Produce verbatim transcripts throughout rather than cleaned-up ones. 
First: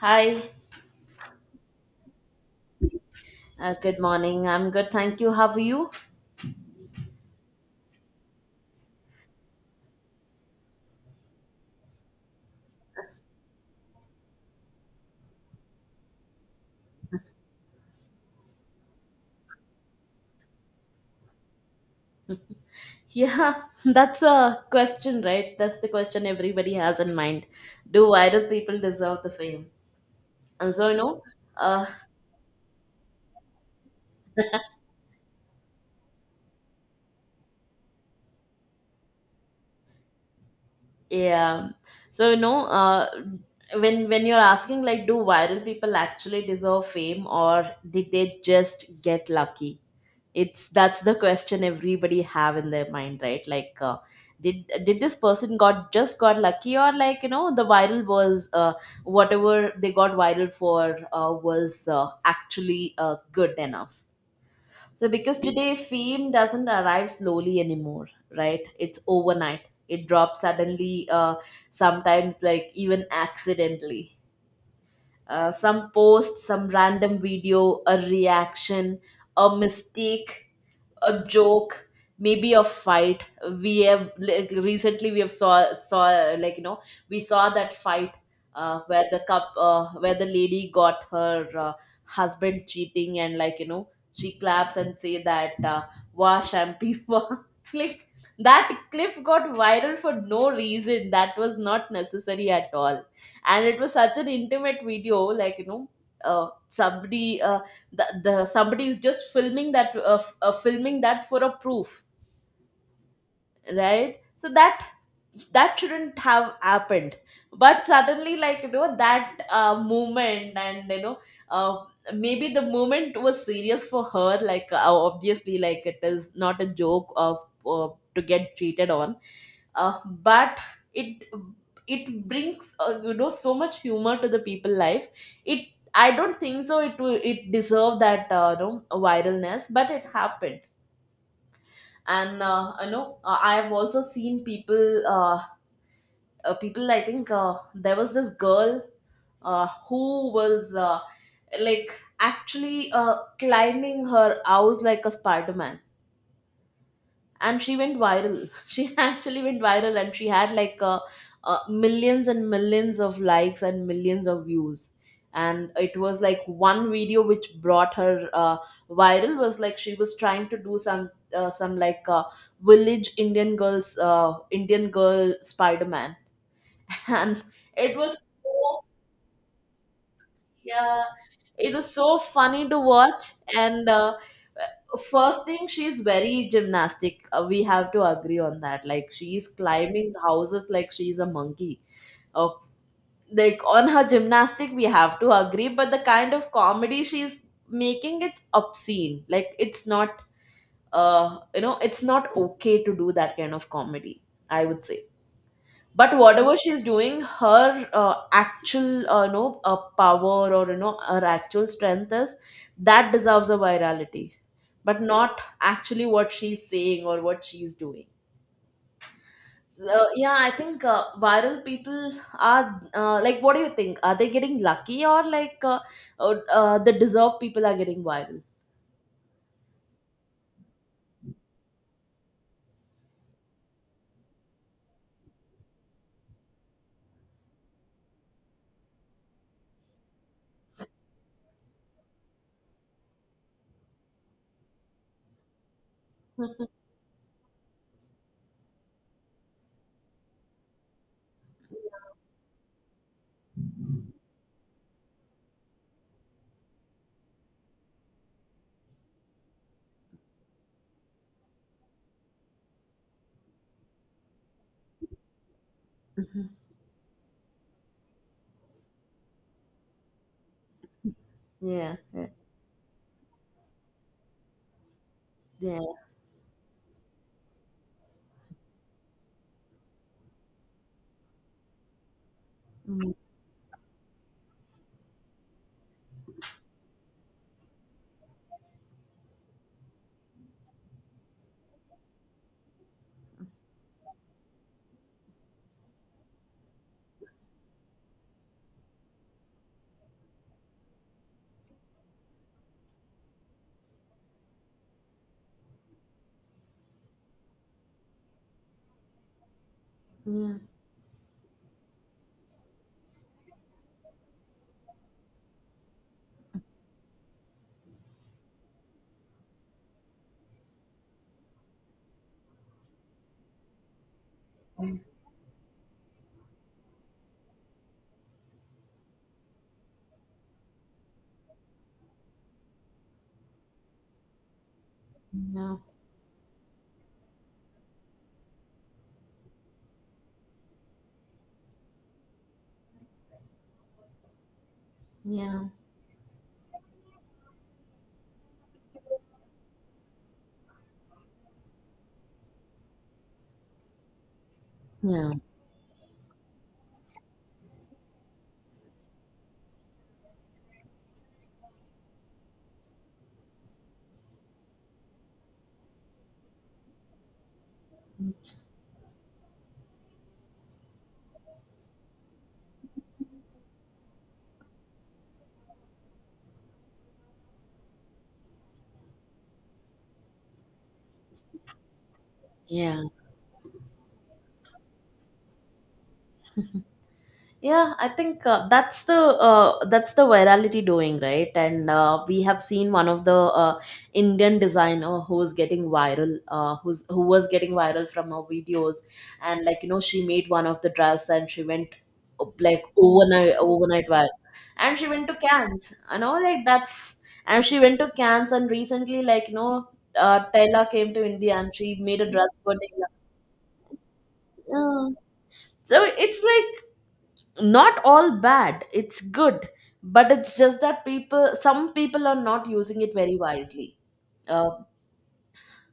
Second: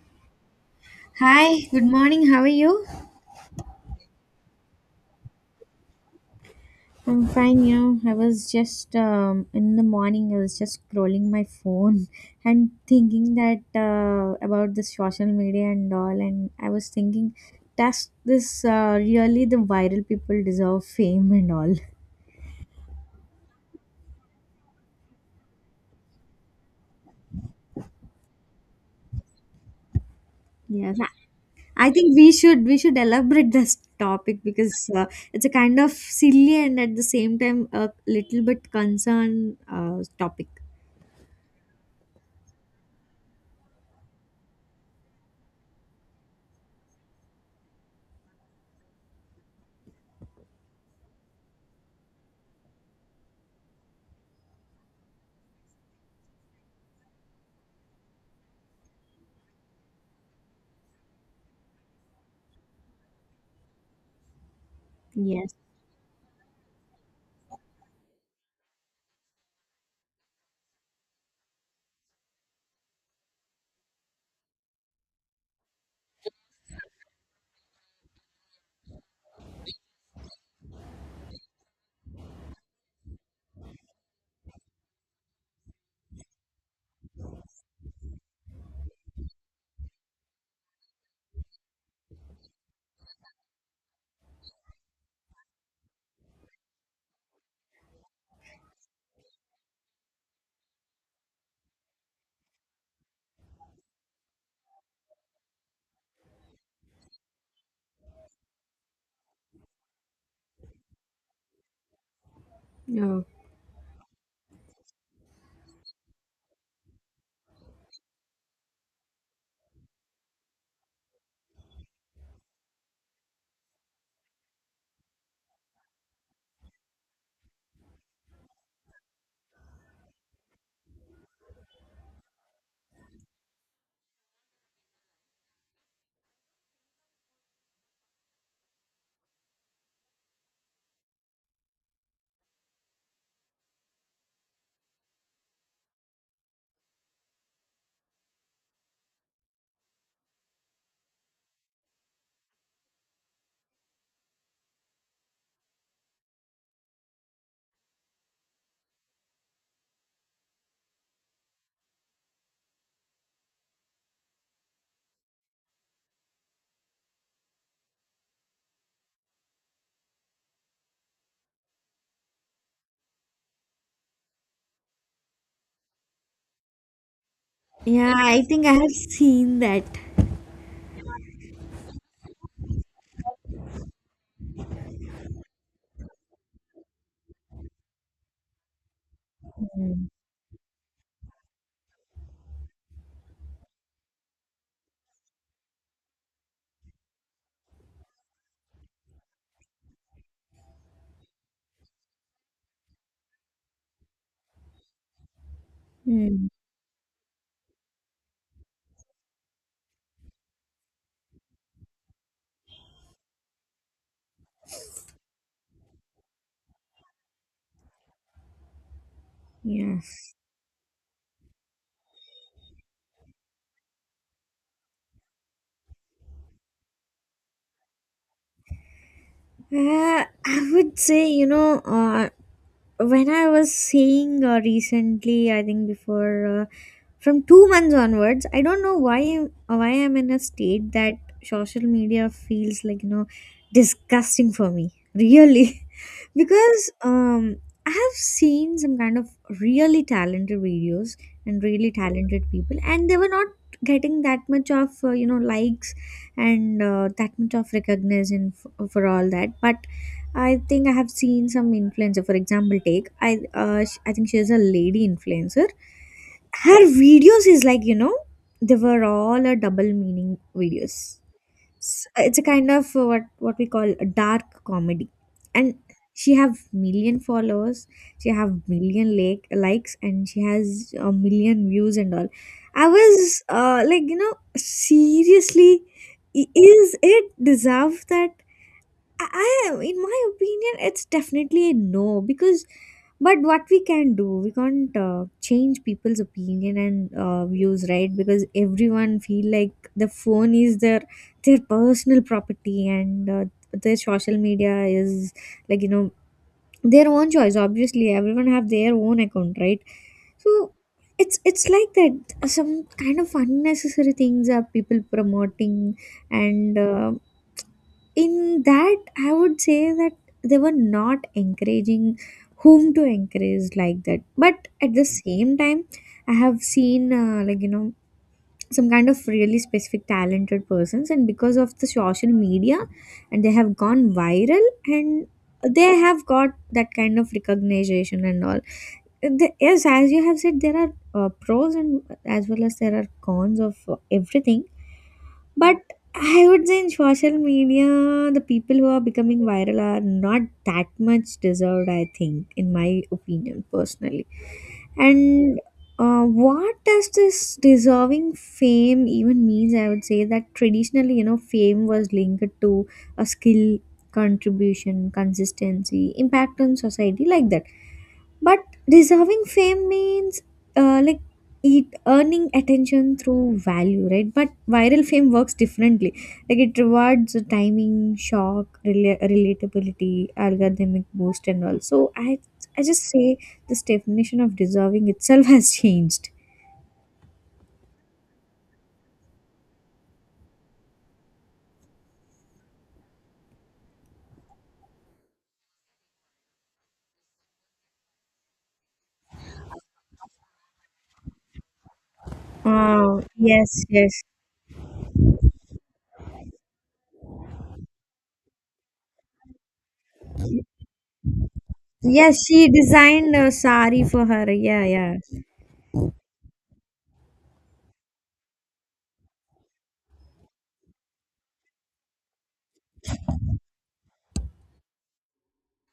Hi, Hi, good morning. How are you? uh, good morning. I'm good, thank you. How are you? I'm fine. You know, I was just um, in the morning. I was just scrolling my phone and thinking that uh, about the social media and all. And I was thinking, does this uh, really the viral people deserve fame and all? Yeah, that's a question, right? That's the question everybody has in mind. Do viral people deserve the fame? And so, you Yes, I know, uh, I think we should we should elaborate this topic because uh, it's a kind of silly and at the same time a little bit concern uh, topic. yeah. So, you know, uh, when when you're asking like, do viral people actually deserve fame, or did they just get lucky? It's That's the question everybody have in their mind, right? Like, uh, did did this person got just got lucky, or like, you know, the viral was, uh, whatever they got viral for, uh, was uh, actually uh, good enough. So because Yes. today fame doesn't arrive slowly anymore, right? It's overnight. It drops suddenly, uh, sometimes like even accidentally. Uh, some post, some random video, a reaction, a mistake, a joke, maybe a fight. We have like, recently we have saw saw like you know, we saw that fight uh, where the cup uh, where the lady got her, uh, husband cheating, and like you know, she claps and say that, uh, wash, and people like that clip got viral for no reason. That was not necessary at all. And it was such an intimate video, like you know, uh, somebody, uh, the, the somebody is just filming that, uh, f- uh, filming that for a proof, Oh. right? So that, that shouldn't have happened. But suddenly, like you know, that uh, movement, and you know, uh, maybe the moment was serious for her, like uh, obviously, like it is not a joke of, uh, to get cheated on, uh, but it it brings, uh, you know, so much humor to the people life. It, I don't think so it will, it deserved that, uh, you know, viralness, but it happened. And uh, you know, uh, I have also seen people, uh, uh, people, I think uh, there was this girl, uh, who was, uh, like actually uh, climbing her house like a Spider-Man, and she went viral. She actually went viral, and she had like uh, uh, millions and millions of likes and millions of views. And it was like one video which brought her uh, viral, was like she was trying to do some, uh, some like uh, village Indian girls, uh, Indian girl Spider-Man. And it Yeah, was I think I so, have seen that. yeah, it was so funny to watch. And uh, first thing, she's very gymnastic, uh, we have to agree on that. Like she's Mm. climbing houses like she's a monkey. uh, like on her gymnastic we have to agree, but the kind of comedy she's making, it's obscene. Like it's not, uh, you know, it's not okay to do that kind of comedy, I would say. But Hmm. whatever she's doing, her uh, actual, uh, no, uh, power, or you know, her actual strength is, that deserves a virality, but not actually what she's saying or what she's doing. So Yes. yeah, I think uh, viral people are, uh, like what do you think? Are they getting lucky, or like uh, uh, uh, the deserved people are getting viral? Uh, I would say, you know, uh, when I was seeing uh, recently, I think before uh, from two months onwards, I don't know why I'm, why I'm in a state that social media feels like, you know, disgusting for me. Really. Mhm. Because um I have seen some kind of really talented videos and really talented people and they were not getting that much of uh, you know likes and uh, that much of recognition f- uh, for all that. But I think I have seen some influencer, for example, take i uh, sh- I think she is a lady influencer. Mhm. Her videos is like you know they were all a double meaning videos. Yeah, s- yeah, It's a kind of uh, what what we call a dark comedy, and yeah. she have million followers, she have million like likes, and she has a million views and all. I Mm. was uh, like you know seriously, i- is it deserve that? I, I in my opinion, it's definitely a no because. But what we can do, we can't uh, change people's opinion and uh, views, right? Because everyone feel like the phone is their their personal property and uh, their social media is like you know their own choice. Obviously, everyone have their own account, right? Yeah, So it's it's like that some kind of unnecessary things are people promoting, and uh, in that I would say that they were not encouraging whom to encourage like that. But at the same time I have seen uh, like you know some kind of really specific talented persons, and because of the social media and they have gone viral and yeah, they have got that kind of recognition and all. The- yes, as you have said, there are uh, pros and as well as there are cons of uh, everything. yeah, But I would say in social media, the people who are becoming viral are not that much deserved, I think, in my opinion personally. yeah, And uh, what does this deserving fame even means? I would say that traditionally, you know, fame was linked to a skill, contribution, consistency, impact on society, like that. But deserving fame means uh, like it earning attention through value, right? But viral fame works differently. Like it rewards the timing, shock, rela- relatability, algorithmic boost, and all. So I I yeah. just say this definition of deserving itself has changed. Yeah, I think uh, that's the, uh, that's the virality doing, right? And uh, we have seen one of the uh, Indian designer who was getting viral, uh, who's who was getting viral from her videos, and like you know, she made one of the dress and she went, uh, like Oh, overnight yes, overnight yes. viral, and she went to Cannes, you know, like that's, and she went to Cannes. And recently, like you know, uh, Taylor came to India and she made a Yes, dress she for Taylor. designed a sari for her. Yeah, Yeah. yeah. So it's like, not all bad, it's good, but it's just that people, some people are not using it very wisely. uh,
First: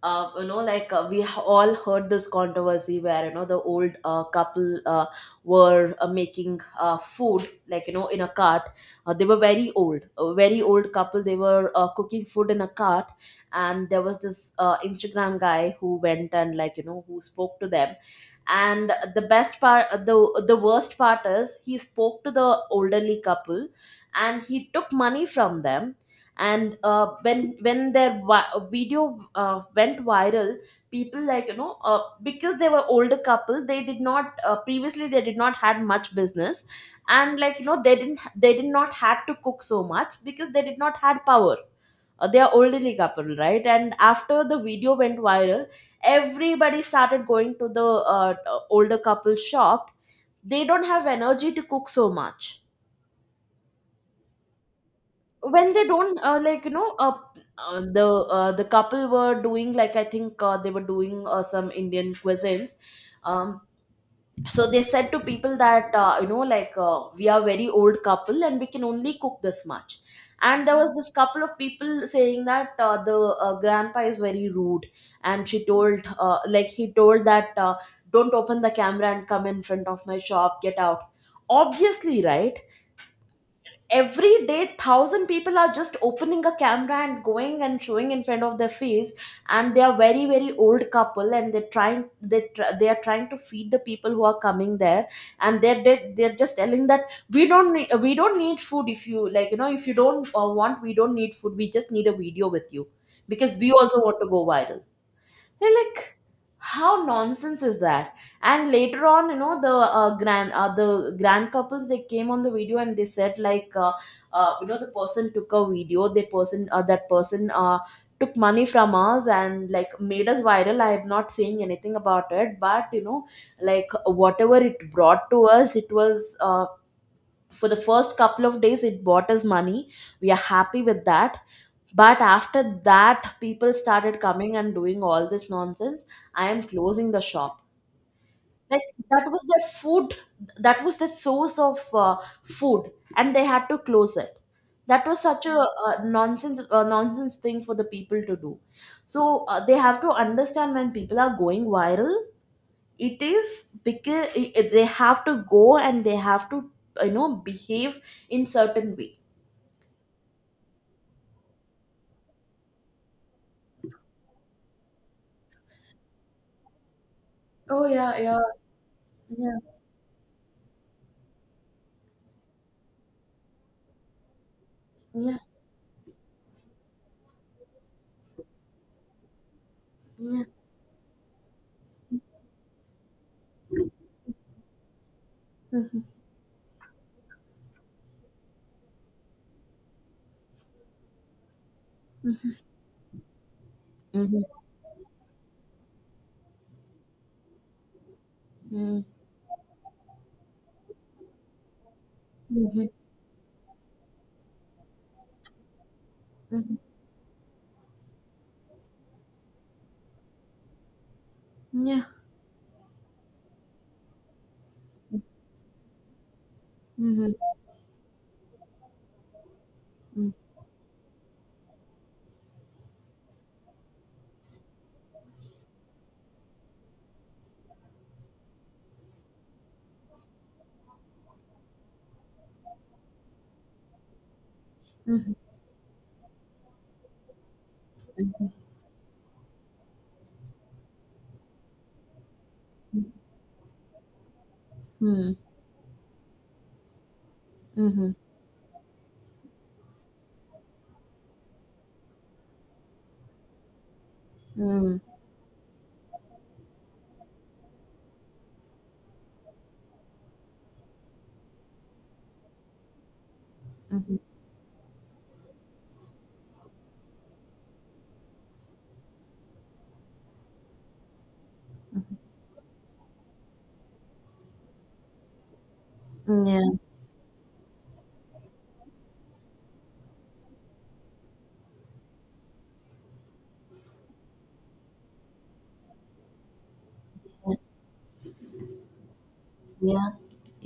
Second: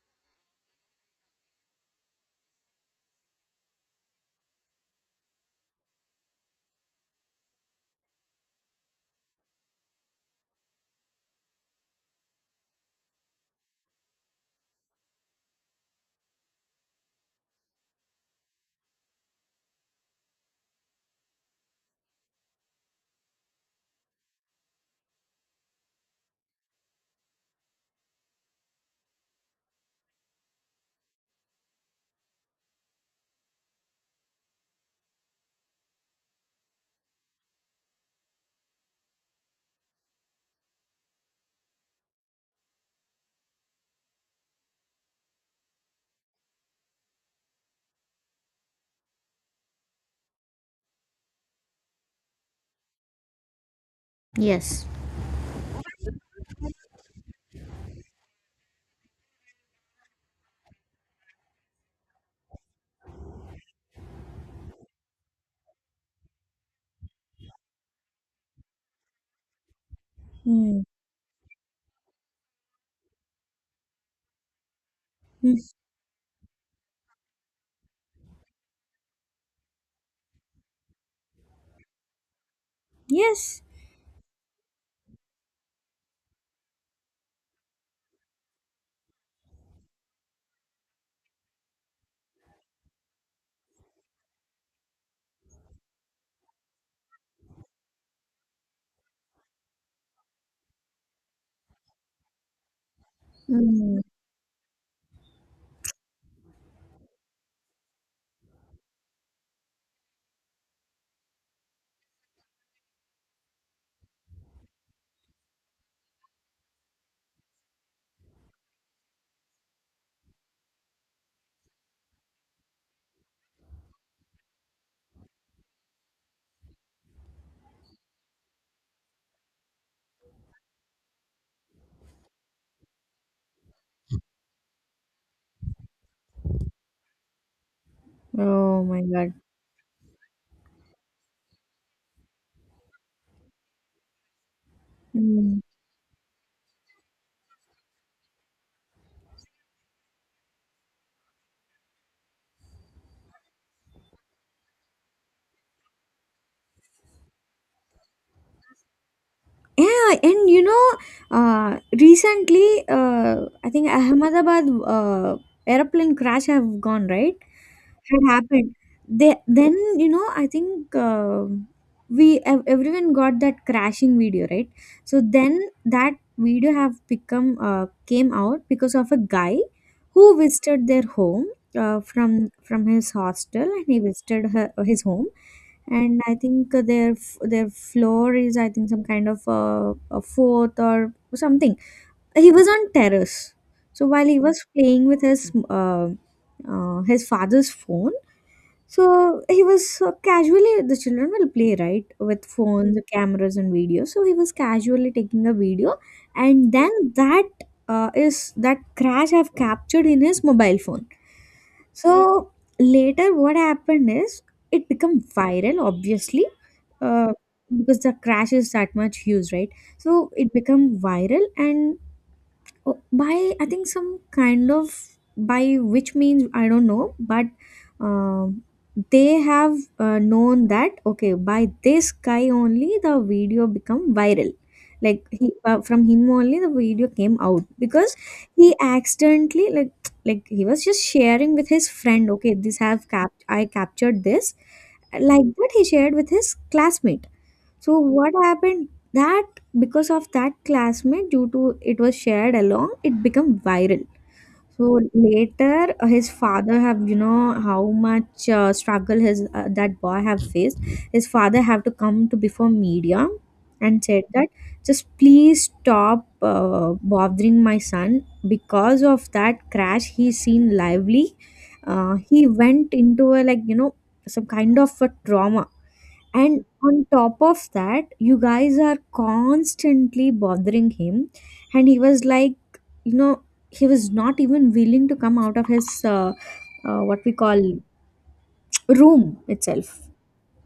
uh, you know, like, uh, we ha- all heard this controversy, where you know, the old uh, couple uh, were uh, making uh, food, like you know, in a cart. Uh, they were very old, a very old couple. They were uh, cooking food in a cart. And there was this uh, Instagram guy who went and like you know, who spoke to them. And the best part, uh, the the worst part is, he spoke to the elderly couple and he took money from them. And uh, when when their vi- video uh, went viral, people, like you know, uh, because they were older couple, they did not, uh, previously they did not had much business. And like you know, they didn't they did not had to cook so much because they did not had power. Uh, they are elderly couple, right? And after the video went viral, everybody started going to the uh, older couple shop. They don't have energy to cook so much. Yes. When they don't, uh, like you know, uh, uh, the uh, the couple were doing, like I think uh, they were doing uh, some Indian cuisines. um, so they said to people that, uh, you know, like, uh, we are very old couple and we can only cook this much. And there Mm. was this couple of people saying that, uh, the uh, grandpa is very rude, and Mm. she told, uh, like he told that, uh, don't open the camera and come in front of my shop, get out. Obviously, right? Yes. Every day, thousand people are just opening a camera and going and showing in front of their face. And they are very very old couple, and they're trying, they tr- they are trying to feed the people who are coming there. And they're they're, they're just telling that, we don't need, we don't need food. If you, like you know, if you don't, uh, want, we don't need food, we just need a video with you, because we also Mm. want to go viral. They're like, how nonsense is that? And later on, you know, the uh, grand uh, the grand couples, they came on the video, and they said like, uh, uh, you know, the person took a video. The person, uh, that person uh, took money from us and like, made us viral. I am not saying anything about it, but you know, like whatever it brought to us, it was. Uh, for the first couple of days, it brought us money, we are happy with that. But after that, people started coming and doing all this nonsense. I am closing the shop. Like, Oh my that god. was their food, that was the source of, uh, food, and they had to close it. That was such a, Mm. uh, nonsense uh, nonsense thing for the people to do. So uh, they have to understand, when people are going viral, it is because i- i- they have to go, and they have to, you know, behave in certain way. Yeah, and you know, uh, recently, uh, I think Ahmedabad uh, airplane crash have gone, right? Oh yeah, Had yeah, happened. They yeah, then, you know I think uh, we ev- everyone got that crashing video, right? So yeah, then that video have become uh, came out because of a guy who yeah. visited their home, uh, from from his hostel, and he visited her, his home. And I think uh, their f- their floor is I think some kind of uh, a fourth or something. He was on terrace. So while he Mhm. was playing with his uh, uh, his father's phone, Mm, so he was so casually, the children will play, right, with mhm, phones, cameras, and videos. So he was casually taking a video, and mhm. then that uh, is that crash I've captured in his mobile phone. Yeah. So later, what happened is it become viral, obviously, Mhm, uh, because the crash is that much huge, right? So mm, it become viral, and oh, by I think some kind of by which means I don't know, but um they have uh, known that okay by this guy only the video become viral. Like mhm, he uh, from him only the video came out because mhm, he accidentally like like he was just sharing with his friend. Okay, this have cap I captured this, mhm, like that he shared with his classmate. So mhm, what happened that because of that classmate, due to it was shared along, it became viral. mhm, So later, uh, his father have you know how much uh, struggle his uh, that boy have faced. His father have to come to before media and mhm, said that just please stop uh, bothering my son. Because of that crash he seen lively, mhm. Uh, he went into a like you know some kind of a trauma, and Yeah. on top of that, you guys are constantly bothering him. And he was like, you know, he was not even willing to come out of his, uh, uh, what we call, room itself. Yeah.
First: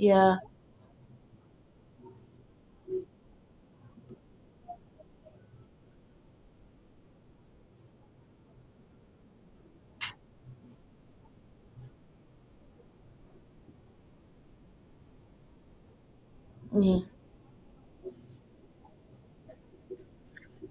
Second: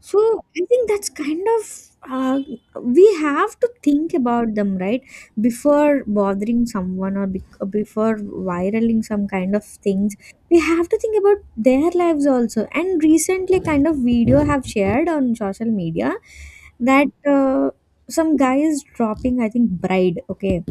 So I think that's kind of uh, we have to think about them right before bothering someone or bec- before viraling some kind of things. We have to think about their lives also. And recently, kind of video have shared on social media Yeah. that uh, some guy is dropping. I think bride. Okay,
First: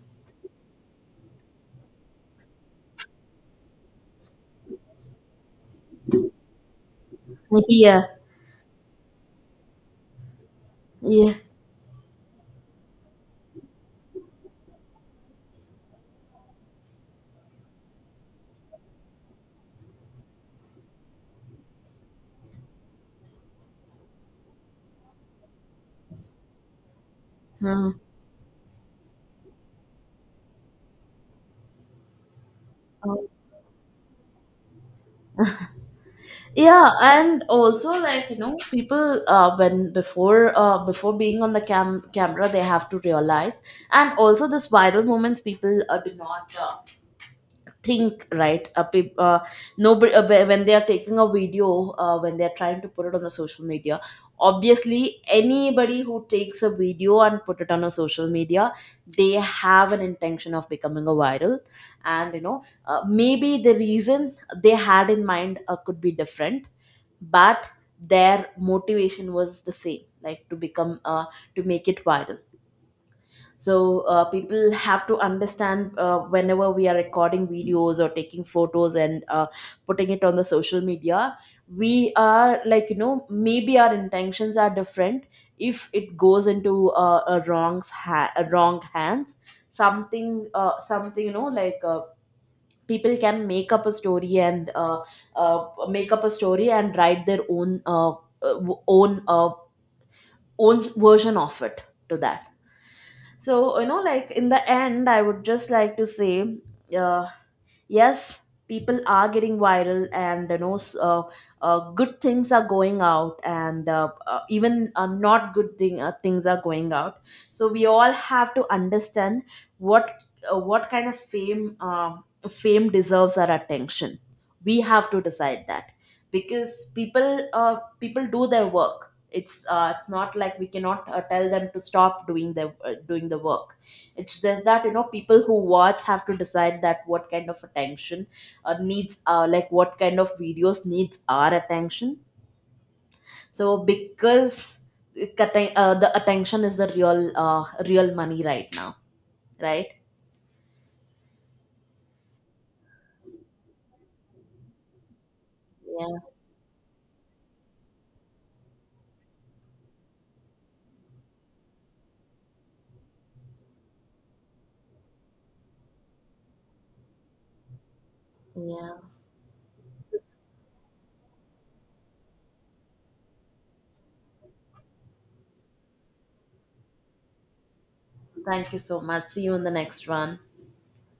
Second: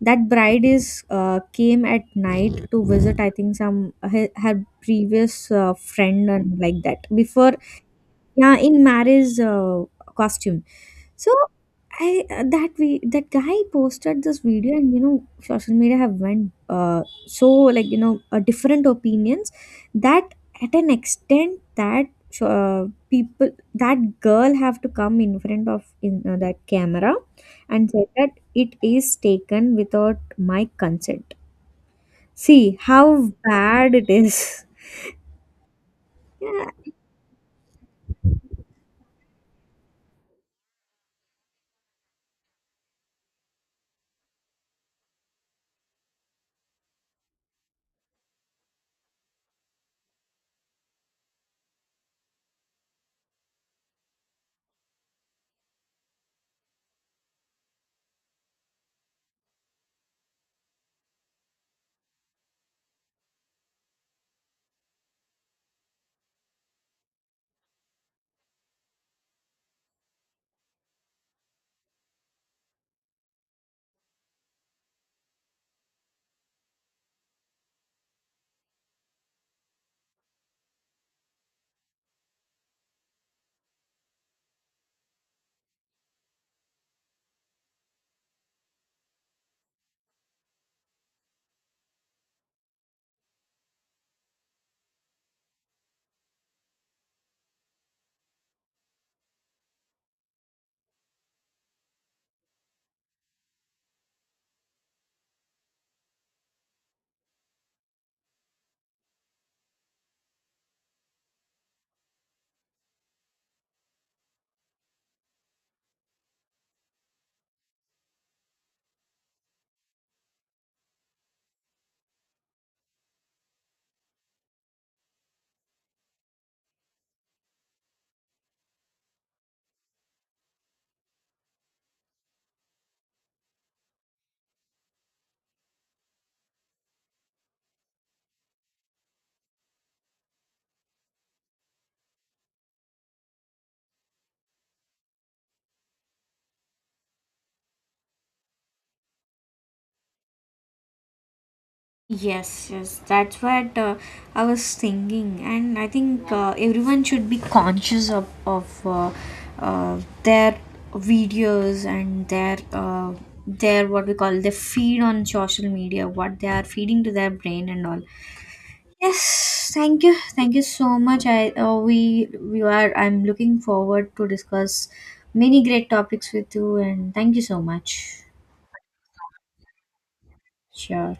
that bride is uh, came at night to visit. I think some her, her previous uh, friend and like that before, Yeah. yeah, in marriage uh, costume. So Yeah. I uh, that we that guy posted this video, and you know social media have went uh, so like you know uh, different opinions, that at an extent that uh, people, that girl have to come in front of in uh, that camera Yeah. and say that it is taken without my consent. See Um, how bad it is. yeah, Yeah. and also like you know, people, uh, when before uh, before being on the cam camera, they have to realize, and also this viral moments, people uh, do not uh, think, right? uh, peop uh, Nobody, uh, whe- when they are taking a video, uh, when they are trying to put it on the social media, obviously anybody who takes a video and put it on a social media, they have an intention of becoming a viral. And you know, uh, maybe the reason they had in mind uh, could be different, but their motivation was the same, like to become, uh, to make it viral. So uh, people have to understand, uh, whenever we are recording videos or taking photos and, uh, putting it on the social media, we are, like you know, maybe our intentions are different. If it goes into, uh, a wrong ha- a wrong hands, something, uh, something you know, like, uh, people can make up a story, and uh, uh, make up a story and write their own, uh, uh, w- own uh, own version of it, to that. So you know, like, in the end, I would just like to say, uh, yes, people are getting viral, and you know, s- uh, uh, good things are going out, and uh, uh, even uh, not good thing, uh, things are going out. So we all have to understand what, uh, what kind of fame uh, fame deserves our attention. We have to decide that, because people, uh, people do their work. It's uh, it's not like we cannot uh, tell them to stop doing their, uh, doing the work. It's just that, you know, people who watch have to decide that what kind of attention, uh, needs uh, like what kind of videos needs our attention. So because it, atten- uh, the attention is the real, uh, real money right now, right? Yes, yes, that's what uh, I was thinking. And I Yeah, think uh, everyone should be conscious of of uh, uh, their videos and their uh, their what we call their feed on social media, what they are feeding to their brain and all. yeah, Yes, thank you, thank you so much. I uh, we we are. I'm looking forward to discuss many great topics with you, and thank you so much. thank you so much, see you in the next one. Sure.